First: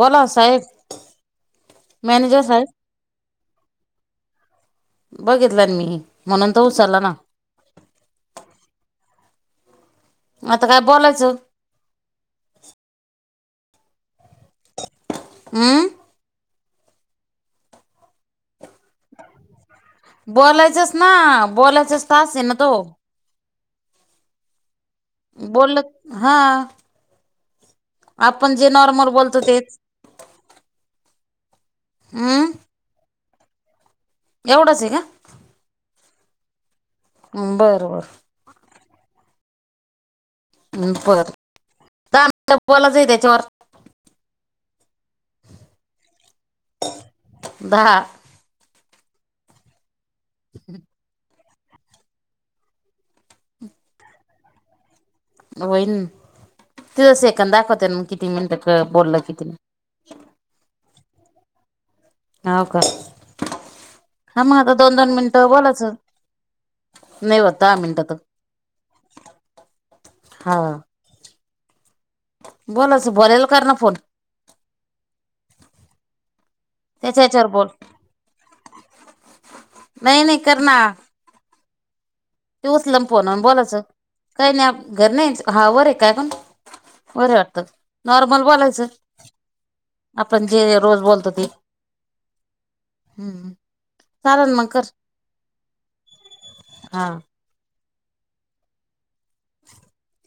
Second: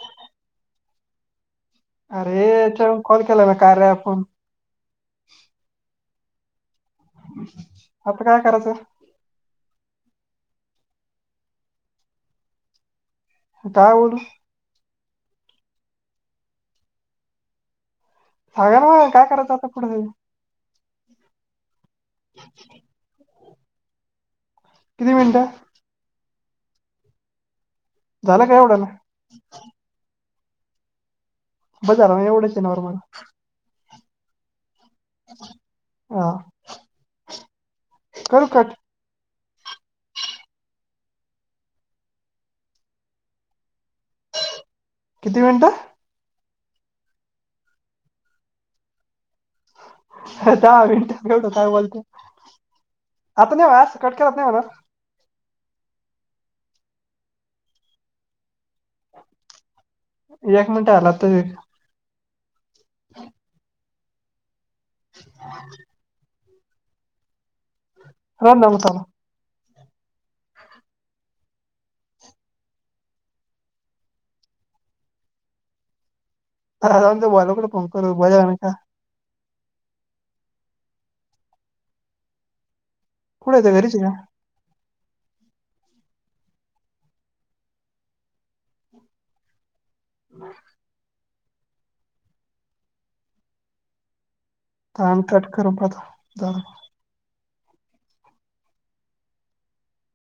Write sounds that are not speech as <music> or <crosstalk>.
बोला साहेब. मॅनेजर साहेब आरे तेव्हा कॉल केला होता कार्या ॲप होऊन. बघितलं ना मी, म्हणून तर उचलला ना. आता काय करायचं? मग आता काय, बोलायच. कुठं हाय बोलू? उम्म. <inaudible> बोलायचस ना बोलायचच तास आहे ना तो. किती मिनिटं बोल हा.. झालं आपण का जे एवढं ना नॉर्मल बोलतो तेच.. हम्म <inaudible> एवढंच आहे का? हो. बरं बर.. कर कट. बर.. दहा मिनिट बोलाच आहे त्याच्यावर किती मिनिटं? दहा. दहा मिनिटं एवढं काय बोलत, आता नाही हो कट केल्यावर नाही चालत. होईन तिथ सेकंद दाखवते म किती मिनटं बोललं किती. एक मिनट आला आता एक मिनिट.. हाव का? हम.. हा मग आता दोन दोन मिनिटं बोलाचं. नाही हो दहा मिनटात राहून ना मग चालू हा. बोलाच, बोलायला कर ना फोन.. त्याच्या याच्यावर बोल <inaudible> नाही, नाही, कर ना. ते उचल म फोन कुठे ते बोलायचं, घरीच आहे का काही नाही घर नाही हा वर आहे. काय पण बरे वाटतं, नॉर्मल बोलायचं, आपण जे रोज बोलतो ते हम्म कारण मग. कर <inaudible> हा <unintelligible>